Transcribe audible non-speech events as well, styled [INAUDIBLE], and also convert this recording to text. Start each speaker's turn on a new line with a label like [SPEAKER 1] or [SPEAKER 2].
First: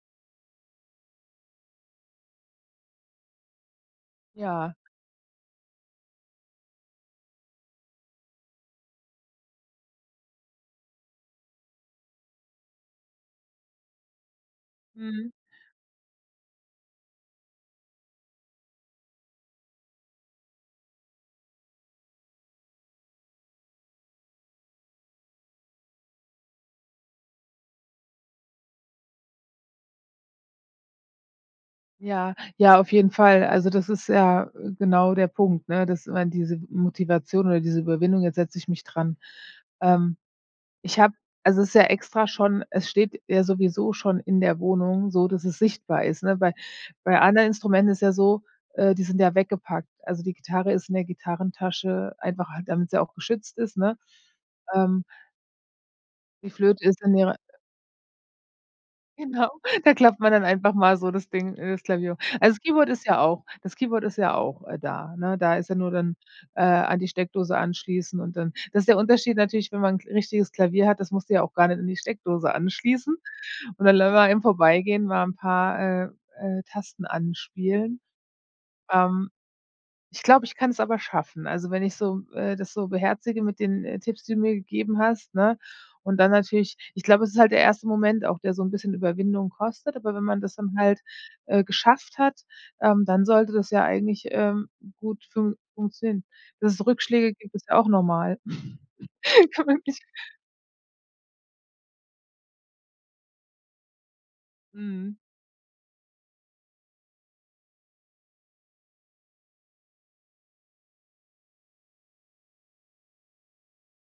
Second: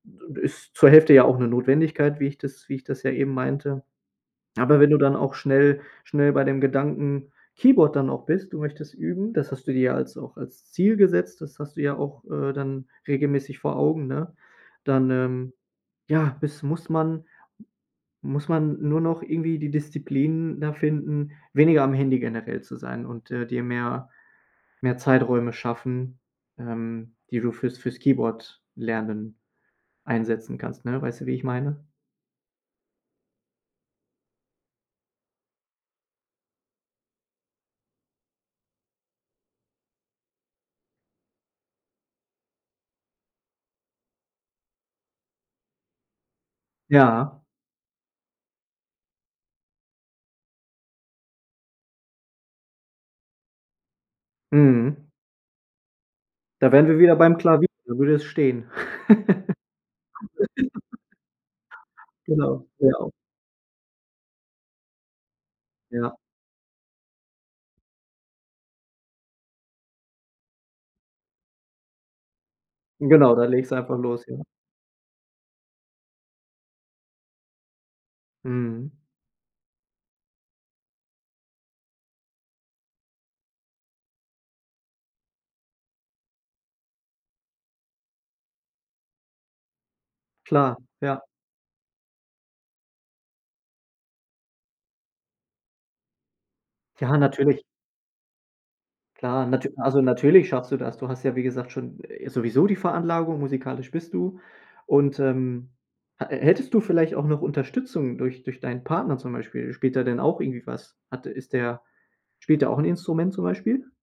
[SPEAKER 1] [UNINTELLIGIBLE] Ist zur Hälfte ja auch 'ne Notwendigkeit, wie ich das wie ich das ja eben meinte.
[SPEAKER 2] Ja.
[SPEAKER 1] Aber wenn du dann auch schnell schnell bei dem Gedanken Keyboard dann auch bist, du möchtest üben, das hast du dir ja als auch als Ziel gesetzt, das hast du ja auch, äh, dann regelmäßig vor Augen, ne? Dann,
[SPEAKER 2] Mhm.
[SPEAKER 1] ähm, ja, [SIGHS] bis muss man muss man nur noch irgendwie die Disziplin da finden, weniger am Handy generell zu sein und, äh, dir mehr mehr Zeiträume schaffen, ähm, die du fürs fürs Keyboard lernen einsetzen kannst, ne? Weißt du, wie ich meine?
[SPEAKER 2] Ja, ja, auf jeden Fall, also, das ist ja genau der Punkt, ne? Dass man diese Motivation oder diese Überwindung: „Jetzt setze ich mich dran!“ Ähm, ich habe also es ist ja extra schon es steht ja sowieso schon in der Wohnung, so dass es sichtbar ist, ne? Bei bei
[SPEAKER 1] Ja.
[SPEAKER 2] anderen Instrumenten ist es ja so, äh, die sind ja weggepackt. Also die Gitarre ist in der Gitarrentasche, einfach halt damit sie auch geschützt ist, ne? Ähm
[SPEAKER 1] Mhm.
[SPEAKER 2] Die
[SPEAKER 1] Da
[SPEAKER 2] Flöte
[SPEAKER 1] wären wir
[SPEAKER 2] ist in
[SPEAKER 1] wieder
[SPEAKER 2] ihrer
[SPEAKER 1] beim Klavier, wo würde es stehen.
[SPEAKER 2] Genau, da klappt man dann einfach mal so
[SPEAKER 1] [LAUGHS]
[SPEAKER 2] das Ding äh, das Klavier hoch. Also das
[SPEAKER 1] Genau,
[SPEAKER 2] Keyword
[SPEAKER 1] ginge
[SPEAKER 2] ist
[SPEAKER 1] auch.
[SPEAKER 2] ja auch das Keyboard ist ja auch, äh, da, ne? Da ist ja nur, dann,
[SPEAKER 1] Ja.
[SPEAKER 2] äh, an die Steckdose anschließen und dann das ist der Unterschied natürlich, wenn man 'n Kl richtiges Klavier hat, das musst du ja auch gar nicht an die Steckdose anschließen.
[SPEAKER 1] Genau, dann legst du
[SPEAKER 2] Und dann
[SPEAKER 1] einfach los,
[SPEAKER 2] [UNINTELLIGIBLE]
[SPEAKER 1] ja.
[SPEAKER 2] im vorbeigehen, mal 'n paar, äh äh Tasten anspielen.
[SPEAKER 1] Mhm.
[SPEAKER 2] Ähm, Ich glaube, ich kann es aber schaffen. Also wenn ich so, äh das so beherzige mit den, äh, Tipps, die du mir gegeben hast, ne? Und dann natürlich ich glaube, es ist halt der erste Moment auch, der so 'n bisschen Überwindung kostet, aber wenn man das dann
[SPEAKER 1] Klar,
[SPEAKER 2] halt,
[SPEAKER 1] ja.
[SPEAKER 2] äh, geschafft hat, ähm, dann sollte das ja eigentlich, ähm, gut funk funktionieren. Dass es
[SPEAKER 1] Ja,
[SPEAKER 2] Rückschläge gibt,
[SPEAKER 1] natürlich.
[SPEAKER 2] ist auch normal. [LAUGHS]
[SPEAKER 1] Klar,
[SPEAKER 2] Kann
[SPEAKER 1] natü
[SPEAKER 2] man wirklich
[SPEAKER 1] also natürlich schaffst du das. Du hast ja, wie gesagt, schon, äh sowieso die Veranlagung, musikalisch bist du.
[SPEAKER 2] Mhm.
[SPEAKER 1] Und, ähm, hatte hättest du vielleicht auch noch Unterstützung durch durch deinen Partner zum Beispiel? Spielt er denn auch irgendwie was? Hat ist der spielt er auch 'n Instrument zum Beispiel?